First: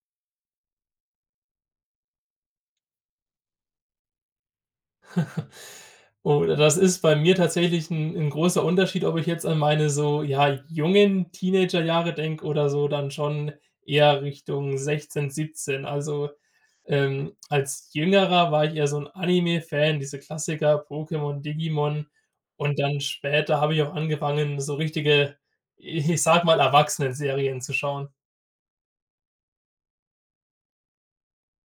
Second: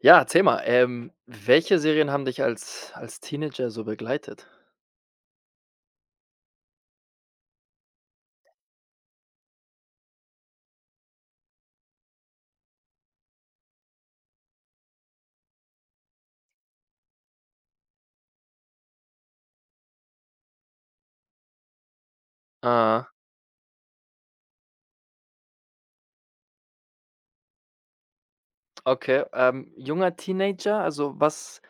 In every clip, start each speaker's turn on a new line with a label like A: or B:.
A: Ja, erzähl mal, welche Serien haben dich als Teenager so begleitet?
B: Oh, das ist bei mir tatsächlich ein 'n großer Unterschied, ob ich jetzt an meine so, ja, jungen Teenagerjahre denke oder so dann schon eher Richtung 16, 17. Also, als Jüngerer war ich eher so ein Anime-Fan, diese Klassiker Pokémon, Digimon, und dann
A: Ah,
B: später habe ich auch angefangen, so richtige, ich sag mal, Serien zu schauen.
A: okay. Junger Teenager, also was,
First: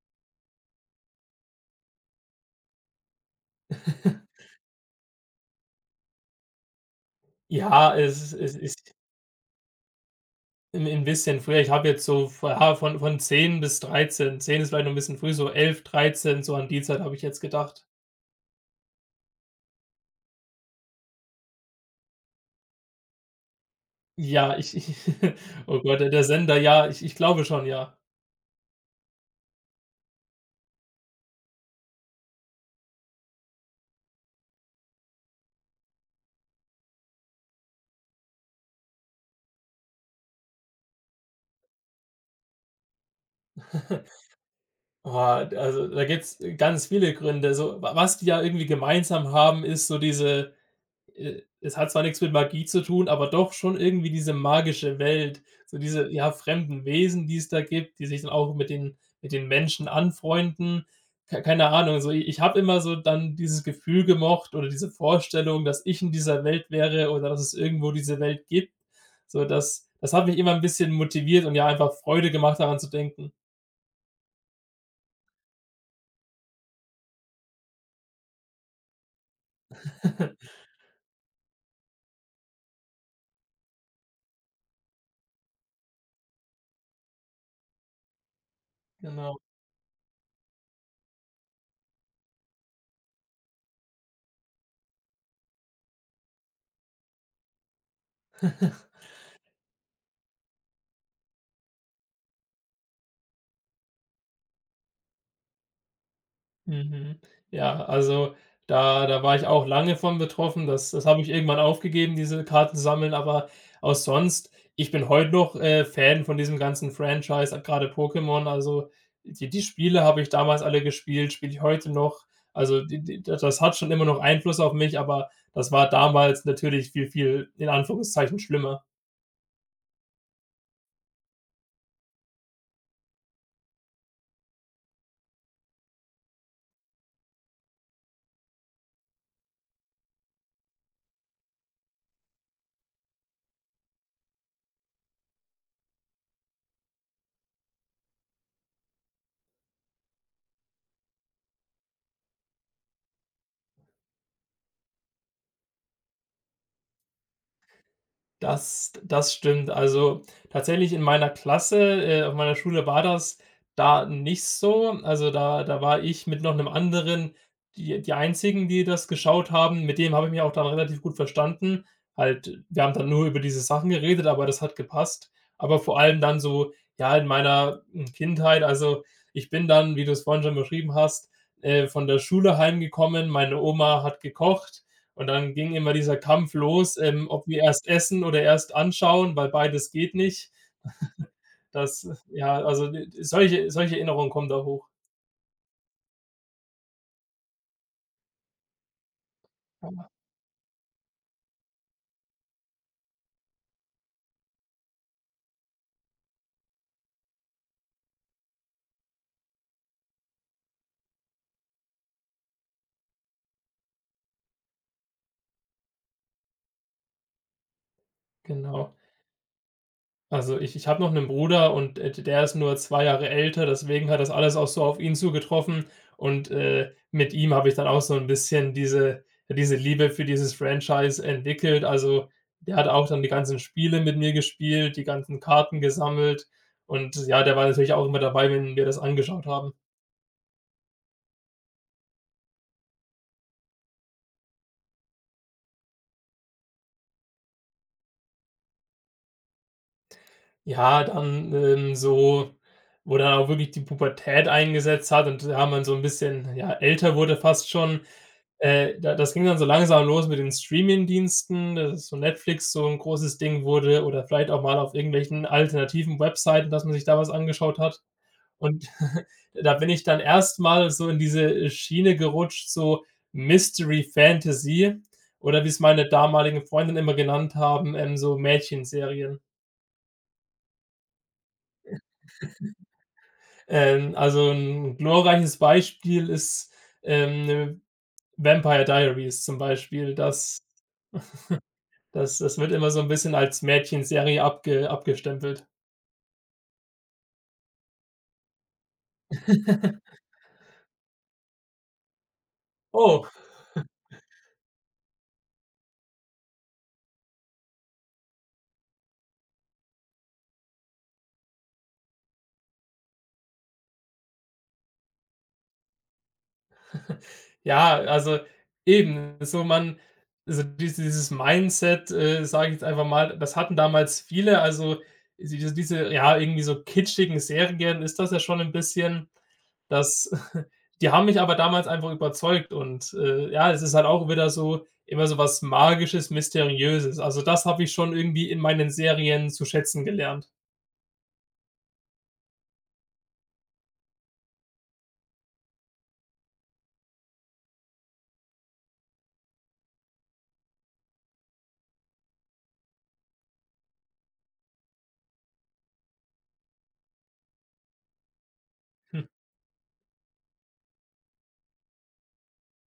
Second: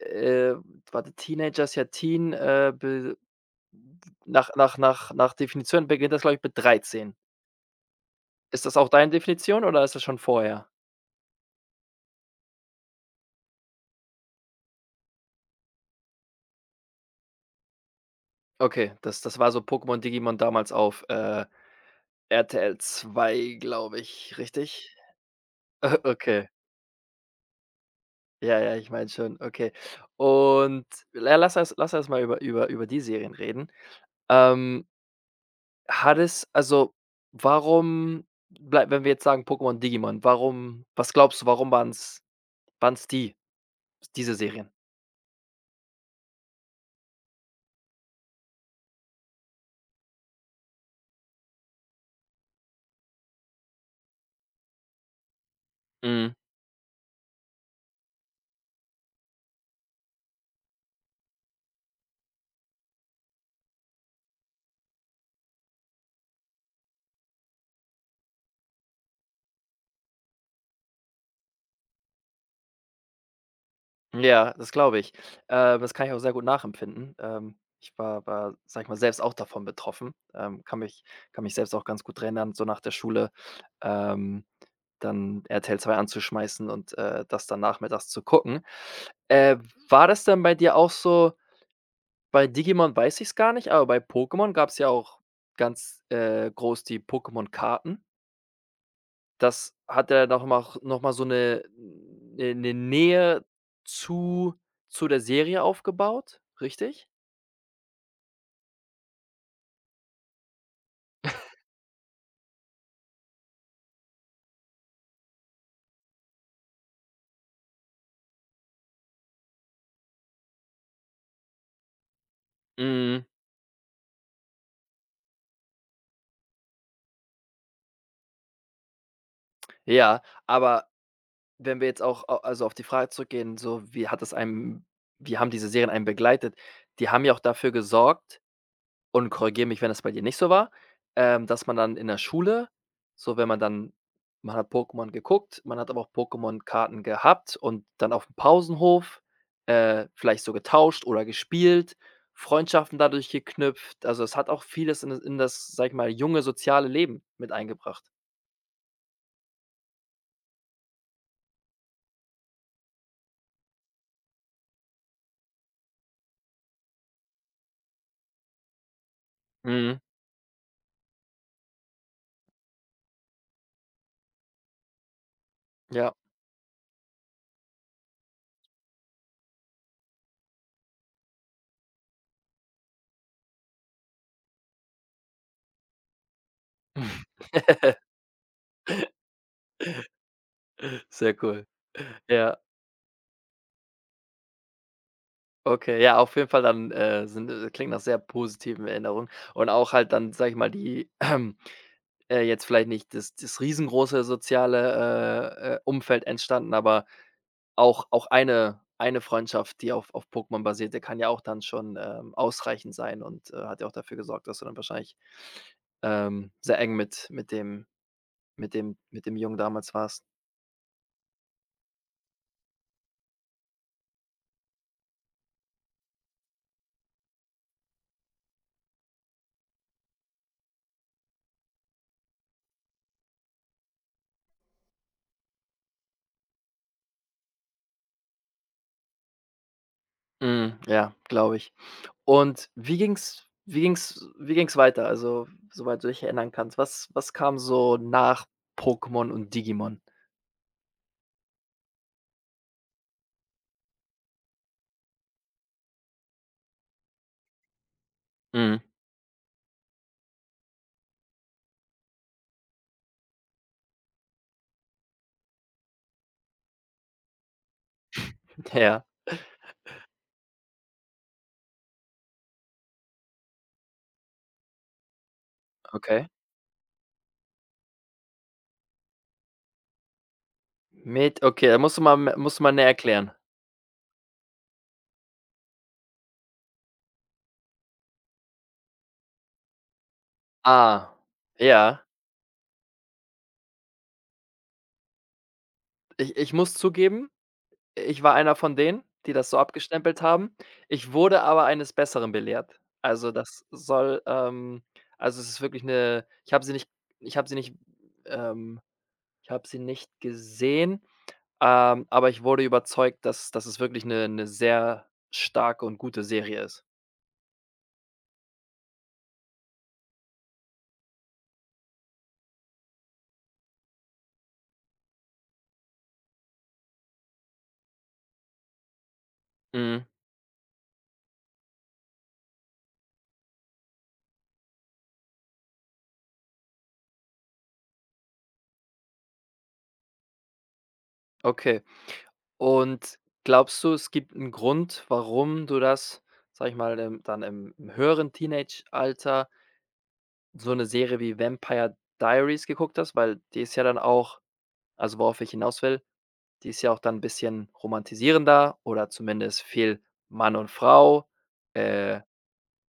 A: äh warte, Teenager ist ja Teen, be nach Definition beginnt das, glaube ich, mit 13.
B: Ja, es
A: Ist das auch
B: ist
A: deine Definition oder ist das schon vorher?
B: 'n bisschen früher. Ich habe jetzt so, ja, von 10 bis 13. 10 ist vielleicht noch 'n bisschen früh, so 11, 13. So an die Zeit habe ich jetzt gedacht.
A: Okay, das war so Pokémon, Digimon damals auf, RTL zwei, glaube ich,
B: Ja, ich
A: richtig?
B: ich oh Gott, der
A: Okay.
B: Sender, ja, ich glaube schon, ja.
A: Ja, ja, ich meine schon, okay. Und la lass erst mal über die Serien reden. Ähm, hat es also, warum blei wenn wir jetzt sagen Pokémon, Digimon, warum was glaubst du, warum waren es die diese Serien?
B: Oh, also, da gibt's ganz viele Gründe. So, wa was die ja irgendwie gemeinsam haben, ist so diese — es hat zwar nichts mit Magie zu tun, aber doch schon irgendwie diese magische Welt, so diese, ja,
A: Mhm.
B: fremden Wesen, die es da gibt, die sich dann auch mit den Menschen anfreunden. Ke keine Ahnung, so i ich habe immer so dann dieses Gefühl gemocht oder diese Vorstellung, dass ich in dieser Welt wäre oder dass es irgendwo diese Welt gibt. So, das hat mich immer ein bisschen motiviert, und ja, einfach Freude gemacht, daran zu denken.
A: Ja, das glaube ich. Das kann ich auch sehr gut nachempfinden. Ich war, sag ich mal, selbst auch davon betroffen. Kann mich selbst auch ganz gut dran erinnern, so nach der Schule, ähm dann RTL 2 anzuschmeißen und, das dann nachmittags zu gucken.
B: Genau.
A: Äh, War das denn bei dir auch so bei Digimon weiß ich es gar nicht, aber bei Pokémon gab es ja auch ganz, groß die Pokémon-Karten. Das hat ja noch mal so eine 'ne 'ne Nähe zu zu der Serie aufgebaut, richtig?
B: Mhm. Ja, also da war ich auch lange von betroffen. Das habe ich irgendwann aufgegeben, diese Karten zu sammeln, aber auch sonst, ich bin heute noch, Fan von diesem ganzen Franchise, gerade Pokémon. Also, die Spiele habe ich damals alle gespielt, spiele ich heute noch. Also, die die
A: Mhm,
B: da das hat schon immer noch Einfluss auf mich, aber das war damals natürlich viel, viel in Anführungszeichen schlimmer.
A: ja, aber wenn wir jetzt auch a also, auf die Frage zurückgehen, so wie hat es einem wie haben diese Serien einen begleitet? Die haben ja auch dafür gesorgt, und korrigiere mich, wenn das bei dir nicht so war, dass man dann in der Schule, so wenn man dann man hat Pokémon geguckt, man hat aber auch Pokémon-Karten gehabt und dann auf dem Pausenhof, vielleicht so getauscht oder gespielt, Freundschaften dadurch geknüpft. Also, es hat auch vieles in das, sage ich mal, junge soziale Leben mit eingebracht.
B: Das stimmt. Also, tatsächlich in meiner Klasse, auf meiner Schule war das da nicht so. Also, da war ich mit noch einem anderen die Einzigen, die das geschaut haben. Mit
A: Mhm,
B: dem habe ich mich auch dann relativ gut verstanden. Halt, wir haben dann nur über diese Sachen geredet, aber das hat gepasst. Aber vor
A: ja.
B: allem dann so, ja, in meiner, Kindheit, also, ich bin dann, wie du es vorhin schon beschrieben hast, von der Schule heimgekommen. Meine Oma hat gekocht. Und dann ging immer dieser Kampf los, ob wir erst essen oder erst anschauen, weil beides geht nicht.
A: Sehr cool.
B: Das,
A: Ja.
B: ja, also, d solche solche Erinnerungen kommen da hoch.
A: Okay, ja, auf jeden Fall dann, sind klingt nach sehr positiven Erinnerungen und auch halt dann, sage ich mal, die, jetzt vielleicht nicht das riesengroße soziale, Umfeld entstanden, aber auch eine Freundschaft, die auf Pokémon basierte, kann ja auch dann schon, ausreichend sein und, hat ja auch dafür gesorgt, dass du dann wahrscheinlich, sehr eng mit mit dem mit
B: Genau.
A: dem mit dem Jungen damals warst.
B: Also, ich habe noch einen Bruder, und, der ist nur 2 Jahre älter, deswegen hat das alles auch so auf ihn zugetroffen, und, mit ihm habe ich dann auch so ein bisschen diese Liebe für dieses Franchise entwickelt. Also, der hat auch dann die ganzen Spiele mit mir gespielt, die ganzen Karten gesammelt, und ja, der war natürlich auch immer dabei, wenn wir das angeschaut haben.
A: Mhm, ja, glaube ich. Und wie ging's wie ging's weiter? Also, soweit du dich erinnern kannst, was kam so nach Pokémon und Digimon?
B: Ja, dann, so wo dann auch wirklich die Pubertät eingesetzt hat und da man so ein bisschen, ja, älter wurde fast schon.
A: Mhm.
B: Da das ging dann so langsam los mit den Streamingdiensten, dass so Netflix so ein großes Ding wurde oder vielleicht auch mal auf irgendwelchen alternativen Webseiten, dass man sich da was angeschaut hat. Und
A: Ja,
B: da bin ich dann erstmal so in diese Schiene gerutscht, so Mystery Fantasy oder wie es meine
A: okay.
B: damaligen Freundinnen immer genannt haben, so Mädchenserien.
A: Mit okay, da musst du mal näher erklären.
B: Also ein glorreiches Beispiel ist, ne, Vampire Diaries zum Beispiel. Das
A: Ah, ja.
B: das das wird immer so 'n bisschen als Mädchenserie abgestempelt.
A: Ich muss zugeben, ich war einer von denen, die das so abgestempelt haben. Ich wurde aber eines Besseren belehrt.
B: Oh,
A: Also, das soll, also, es ist wirklich eine. Ich habe sie nicht, ähm Ich habe sie nicht gesehen, aber ich wurde überzeugt, dass es wirklich 'ne sehr starke und gute Serie ist.
B: ja, also eben, so man, also dieses Mindset, sage ich jetzt einfach mal, das hatten damals viele. Also, diese ja, irgendwie so kitschigen Serien ist das ja schon 'n bisschen.
A: Mhm,
B: Das die haben mich aber damals einfach überzeugt, und, ja, es ist halt auch wieder so, immer so was Magisches, Mysteriöses. Also, das habe ich schon irgendwie in meinen Serien zu schätzen gelernt.
A: okay. Und glaubst du, es gibt 'n Grund, warum du das, sage ich mal, dann im höheren Teenageralter so 'ne Serie wie „Vampire Diaries“ geguckt hast? Weil die ist ja dann auch also, worauf ich hinaus will, die ist ja auch dann 'n bisschen romantisierender oder
B: Hm,
A: zumindest viel Mann und Frau, äh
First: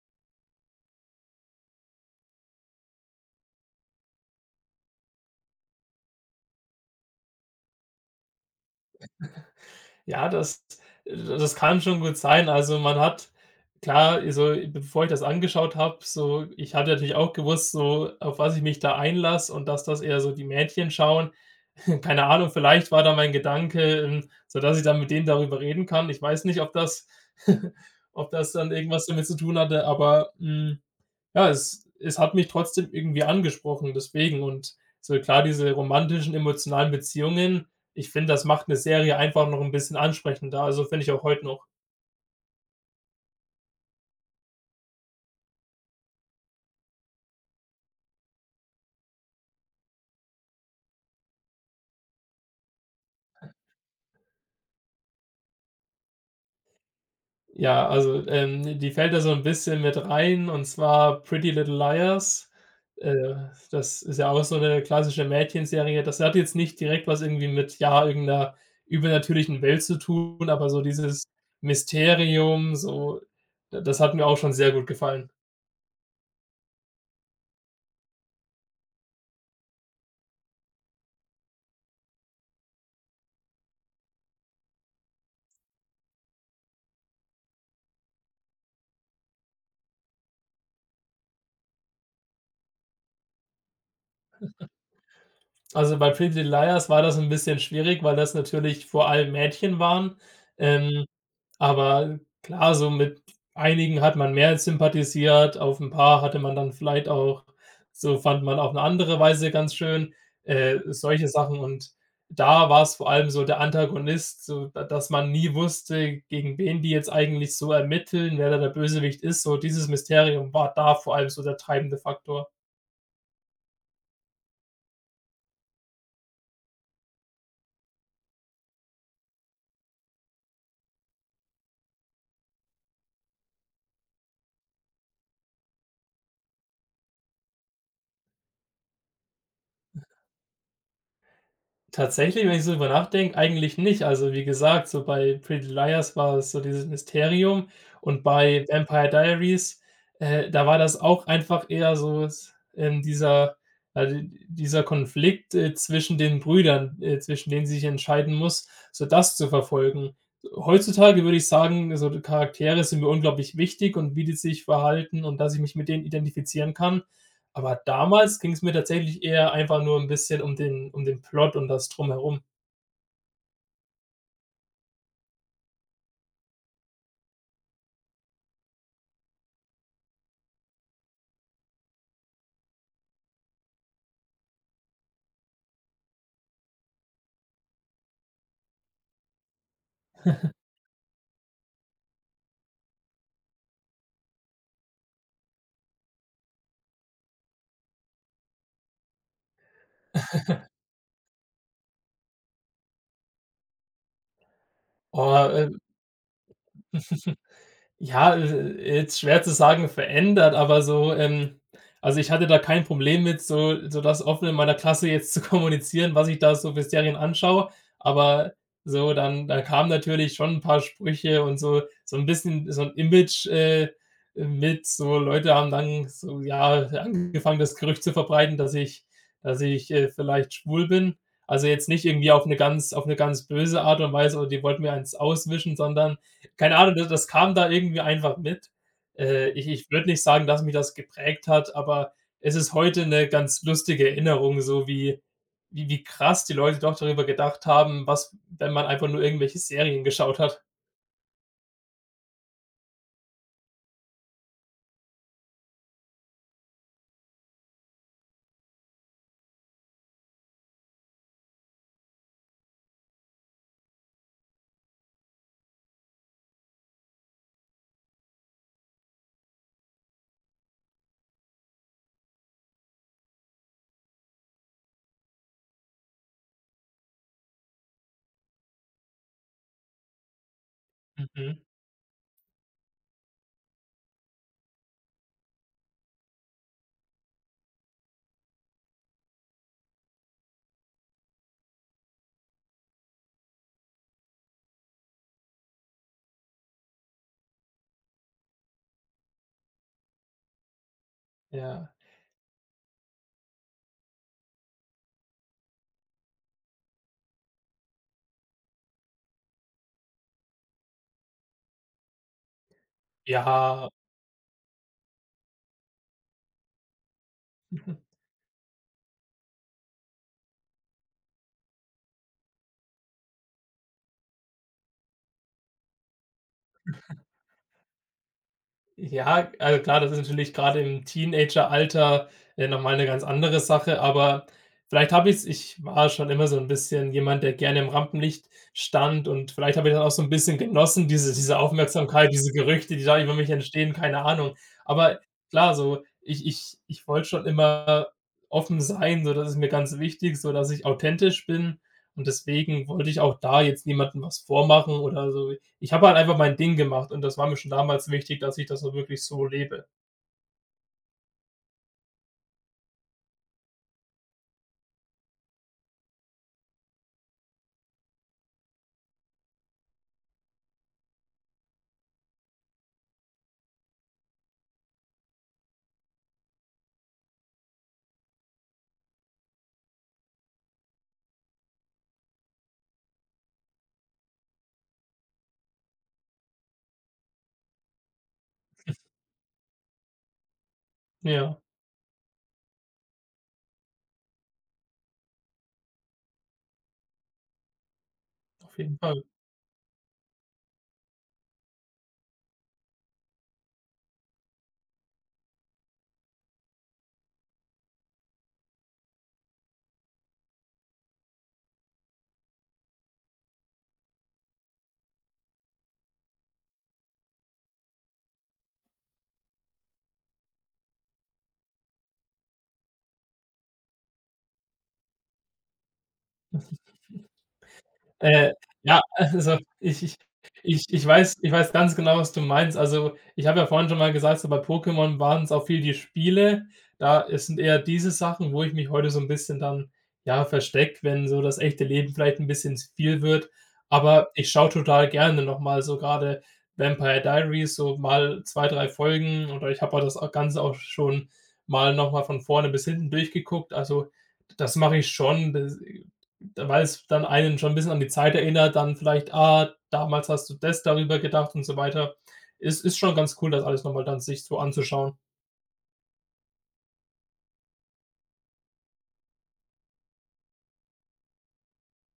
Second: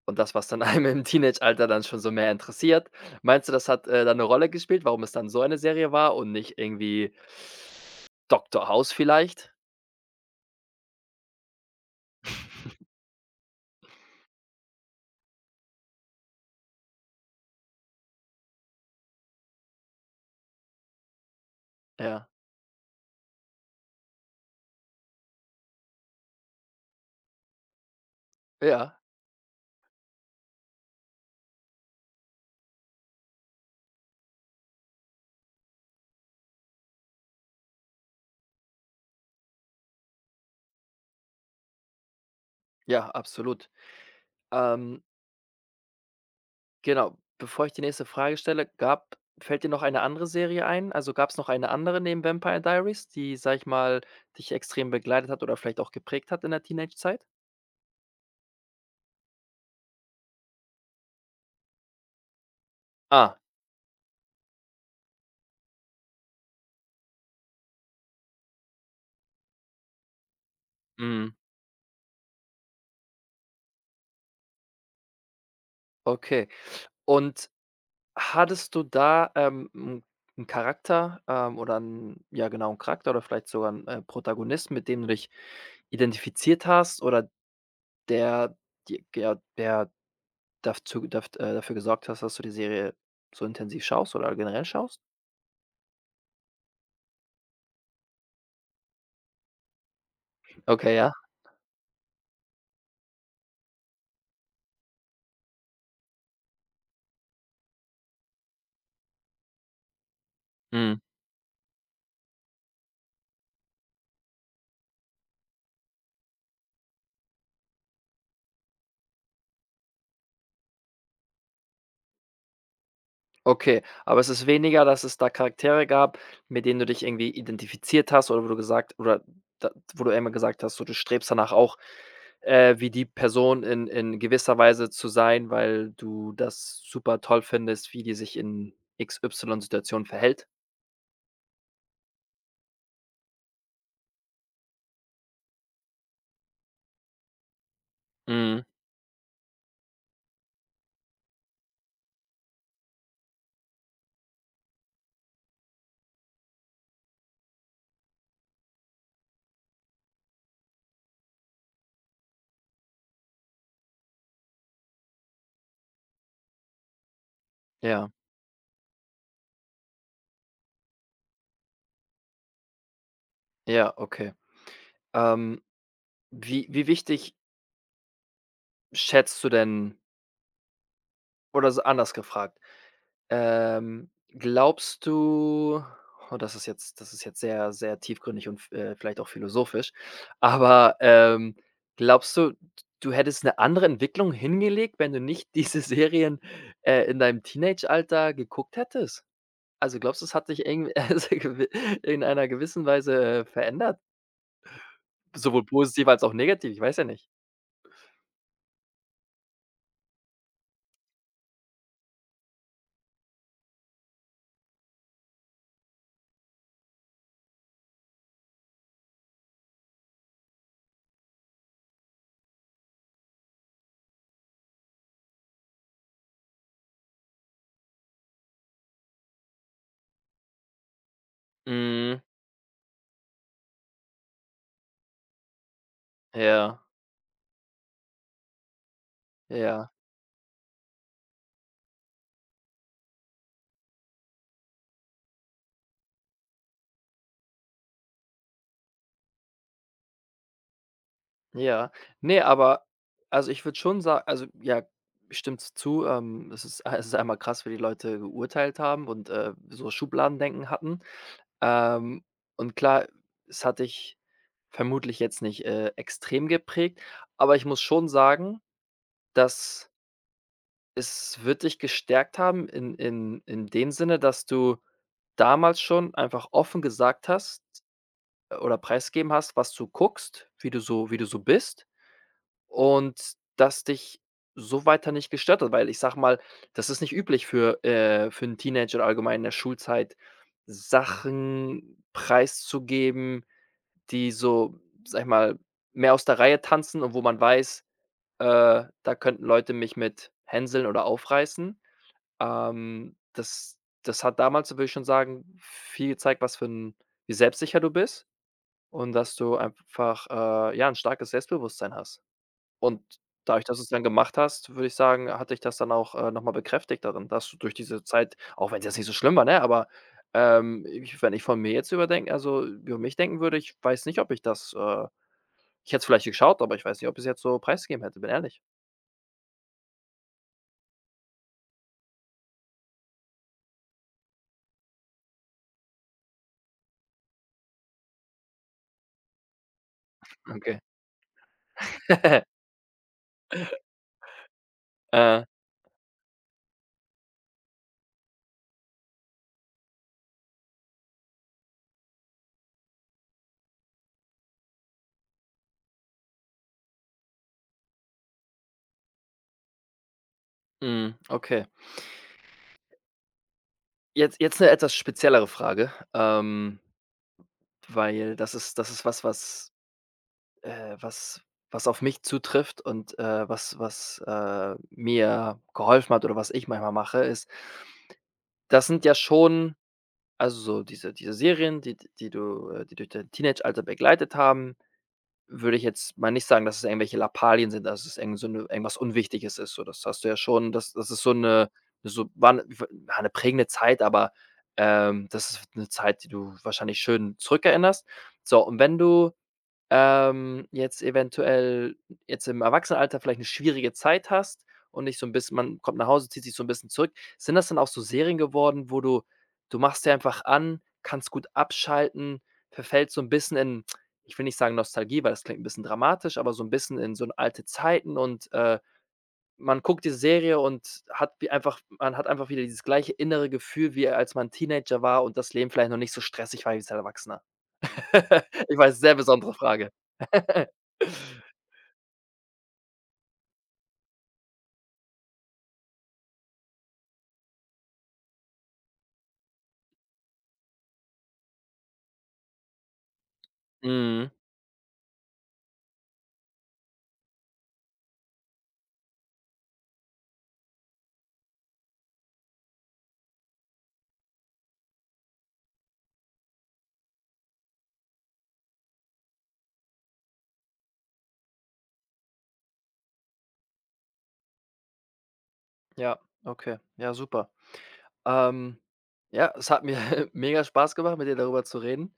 A: und das, was dann einem im Teenageralter dann schon so mehr interessiert. Meinst du, das hat, dann 'ne Rolle gespielt, warum es dann so eine Serie war und nicht irgendwie Doktor House vielleicht?
B: ja, das kann schon gut sein. Also, man hat, klar, so bevor ich das angeschaut habe, so ich hatte natürlich auch gewusst, so auf was ich mich da einlasse und dass das eher so die Mädchen schauen. Keine
A: Ja,
B: Ahnung, vielleicht war da mein Gedanke, sodass ich dann mit denen darüber reden kann. Ich weiß nicht, ob das ob das dann
A: ja,
B: irgendwas damit zu tun hatte, aber, ja, es hat mich trotzdem irgendwie angesprochen, deswegen. Und so, klar, diese romantischen, emotionalen Beziehungen, ich finde, das macht eine Serie einfach noch ein bisschen ansprechender, also, finde ich auch heute noch.
A: ja, absolut. Ähm, genau, bevor ich die nächste Frage stelle, gab fällt dir noch eine andere Serie ein? Also, gab's noch eine andere neben Vampire Diaries, die, sage ich mal, dich extrem begleitet hat oder vielleicht auch geprägt hat in der Teenagezeit?
B: Ja, also, die fällt da so ein bisschen mit rein, und zwar „Pretty Little Liars". Äh,
A: Ah,
B: Das ist ja auch so eine klassische Mädchenserie. Das hat jetzt nicht direkt was irgendwie mit, ja, irgendeiner übernatürlichen Welt zu tun, aber so dieses
A: mhm,
B: Mysterium, so, D das hat mir auch schon sehr gut gefallen.
A: okay. Und hattest du da, 'n Charakter, oder 'n ja genau, 'n Charakter oder vielleicht sogar 'n, Protagonisten, mit dem du dich identifiziert hast oder der dir ja, der dazu daf dafür gesorgt hast, dass du die Serie so intensiv schaust oder generell schaust?
B: Also, bei „Pretty Liars" war das ein bisschen schwierig, weil das natürlich vor allem Mädchen waren.
A: Okay,
B: Ähm,
A: ja.
B: aber klar, so mit einigen hat man mehr sympathisiert, auf ein paar hatte man dann vielleicht auch, so fand man auf eine andere Weise ganz schön,
A: Mhm.
B: solche Sachen. Und da war es vor allem so der Antagonist, so da dass man nie wusste, gegen wen die jetzt eigentlich so ermitteln, wer da der Bösewicht ist. So dieses Mysterium war da vor allem so der treibende Faktor.
A: Okay, aber es ist weniger, dass es da Charaktere gab, mit denen du dich irgendwie identifiziert hast oder wo du gesagt oder da wo du immer gesagt hast, so du strebst danach auch, wie die Person in gewisser Weise zu sein, weil du das super toll findest, wie die sich in x y situationen verhält?
B: Tatsächlich, wenn ich so drüber nachdenke, eigentlich nicht. Also, wie gesagt, so bei Pretty Liars war es so dieses Mysterium, und
A: Mhm.
B: bei Vampire Diaries, da war das auch einfach eher so, s dieser, also, dieser Konflikt, zwischen den Brüdern, zwischen denen sie sich entscheiden muss, so das zu verfolgen. Heutzutage würde ich sagen, so die Charaktere sind mir unglaublich wichtig und wie die sich verhalten und dass ich mich mit denen identifizieren kann. Aber
A: Ja,
B: damals ging es mir tatsächlich eher einfach nur ein bisschen um den Plot und das Drumherum.
A: ja, okay. Ähm, wie wichtig schätzt du denn oder so anders gefragt ähm, glaubst du das ist jetzt sehr, sehr tiefgründig und vielleicht auch philosophisch, aber, glaubst du, du hättest eine andere Entwicklung hingelegt, wenn du nicht diese Serien, in deinem Teenageralter geguckt hättest? Also, glaubst du, es hat dich irgend also, gewi in einer gewissen Weise, verändert?
B: Oh,
A: Sowohl
B: äh,
A: positiv als auch negativ, ich weiß ja nicht.
B: Ja, jetzt schwer zu sagen verändert, aber so, also, ich hatte da kein Problem mit, so, das offen in meiner Klasse jetzt zu kommunizieren, was ich da so für Serien anschaue. Aber so dann da kamen natürlich schon ein paar Sprüche und so ein bisschen so ein Image, mit, so Leute haben dann so, ja, angefangen, das Gerücht zu verbreiten, dass ich dass ich vielleicht schwul bin. Also, jetzt nicht
A: Mhm,
B: irgendwie auf eine ganz böse Art und Weise oder die wollten mir eins auswischen, sondern, keine
A: ja,
B: Ahnung, das kam da irgendwie einfach mit. Äh, ich
A: ja.
B: ich würde nicht sagen, dass mich das geprägt hat, aber es ist heute eine ganz lustige Erinnerung, so wie wie krass die Leute doch darüber gedacht haben, was, wenn man einfach nur irgendwelche Serien geschaut hat.
A: Ja. Ne, aber also, ich würde schon sagen, also, ja, stimmt's zu, es ist einmal krass, wie die Leute geurteilt haben und, so Schubladendenken hatten. Ähm, und klar, es hat dich vermutlich jetzt nicht, extrem geprägt, aber ich muss schon sagen, dass es wird dich gestärkt haben in dem Sinne, dass du damals schon einfach offen gesagt hast oder preisgegeben hast, was du guckst, wie du so
B: Mhm.
A: bist. Und das dich so weiter nicht gestört hat, weil ich sage mal, das ist nicht üblich für einen Teenager oder allgemein in der Schulzeit, Sachen preiszugeben, die so, sag ich mal, mehr aus der Reihe tanzen und wo man weiß, da könnten Leute mich mit hänseln oder aufreißen.
B: Ja.
A: Ähm, das das hat damals, würde ich schon sagen, viel gezeigt, was für ein wie selbstsicher du bist und dass du einfach, ja, ein starkes Selbstbewusstsein hast. Und dadurch, dass du's
B: Ja.
A: dann gemacht hast, würde ich sagen, hat dich das dann auch, noch mal bekräftigt darin, dass du durch diese Zeit, auch wenn es jetzt nicht so schlimm war, ne, aber, ich wenn ich von mir jetzt überdenke also, über mich denken würde, ich weiß nicht, ob ich das, ich hätte es vielleicht geschaut, aber ich weiß nicht, ob ich's jetzt so preisgegeben hätte, bin ehrlich.
B: Ja, also klar, das ist natürlich gerade im Teenageralter, noch mal 'ne ganz andere Sache, aber vielleicht habe ich's ich war schon immer so ein bisschen jemand, der gerne im Rampenlicht stand, und vielleicht habe ich dann auch so ein bisschen
A: Okay.
B: genossen, diese Aufmerksamkeit, diese Gerüchte, die da über mich entstehen, keine Ahnung. Aber
A: Äh,
B: klar, so ich wollte schon immer offen sein, so das ist mir ganz wichtig, so dass ich authentisch bin, und deswegen wollte ich auch da jetzt niemandem was vormachen oder so, ich habe halt einfach mein Ding gemacht, und das war mir schon damals wichtig, dass ich das auch wirklich so lebe.
A: mhm, okay. Jetzt eine etwas speziellere Frage, weil das ist was, Äh, was was auf mich zutrifft und, mir geholfen hat oder was ich manchmal mache, ist das sind ja schon also so diese Serien, die die du die durch dein Teenageralter begleitet haben, würde ich jetzt mal nicht sagen, dass es irgendwelche Lappalien sind, dass es irgend so eine irgendwas Unwichtiges ist so. Das hast du ja schon das ist so
B: Ja,
A: eine so war 'ne prägende Zeit, aber, das ist eine Zeit, die du wahrscheinlich schön zurückerinnerst. So, und
B: auf
A: wenn
B: jeden Fall.
A: du jetzt eventuell jetzt im Erwachsenenalter vielleicht eine schwierige Zeit hast und nicht so ein bisschen man kommt nach Hause, zieht sich so ein bisschen zurück. Sind das dann auch so Serien geworden, wo du du machst dir einfach an, kannst gut abschalten, verfällt so ein bisschen in ich will nicht sagen Nostalgie, weil das klingt ein bisschen dramatisch, aber so ein bisschen in so in alte Zeiten und, man guckt die Serie und hat wie einfach man hat einfach wieder dieses gleiche innere Gefühl, wie als man Teenager war und das Leben vielleicht noch nicht so stressig war wie als Erwachsener?
B: Äh,
A: Ich weiß,
B: ja,
A: sehr besondere
B: also
A: Frage.
B: ich ich ich ich weiß ich weiß ganz genau, was du meinst. Also, ich habe ja vorhin schon mal gesagt, so bei Pokémon waren's auch viel die Spiele. Da, es sind eher diese Sachen, wo ich mich heute so 'n bisschen dann, ja, verstecke, wenn so das echte Leben vielleicht 'n bisschen zu viel wird.
A: Mhm.
B: Aber ich schaue total gerne noch mal, so grade Vampire Diaries, so mal 2, 3 Folgen, oder ich habe auch das a Ganze auch schon mal noch mal von vorne bis hinten durchgeguckt. Also, das mache ich schon. Das, weil es dann einen schon ein bisschen an die Zeit erinnert, dann vielleicht: „Ah, damals hast du das darüber gedacht" und so weiter. Ist schon ganz cool, das alles nochmal dann sich so anzuschauen.
A: Ja, okay. Ja, super. Ähm, ja, es hat mir mega Spaß gemacht, mit dir darüber zu reden.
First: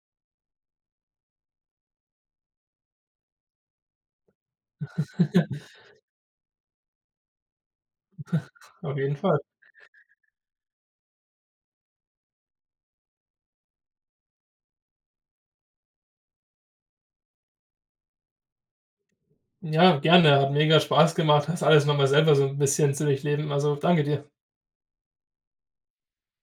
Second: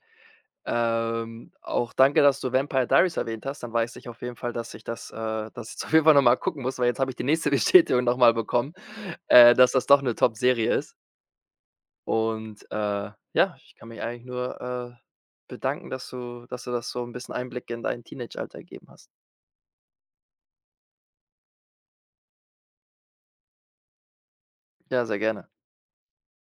A: Auch danke, dass du Vampire Diaries erwähnt hast. Dann weiß ich auf jeden Fall, dass ich dass ich das auf jeden Fall noch mal gucken muss, weil jetzt habe ich die nächste Bestätigung noch mal bekommen,
B: Auf jeden Fall.
A: dass das doch eine Top-Serie ist. Und, ja, ich kann mich eigentlich nur, bedanken, dass du das so ein bisschen Einblick in dein Teenage-Alter gegeben hast.
B: Ja, gerne, hat mega Spaß gemacht, das alles nochmal selber so ein bisschen zu durchleben. Also, danke dir.
A: Ja, sehr gerne.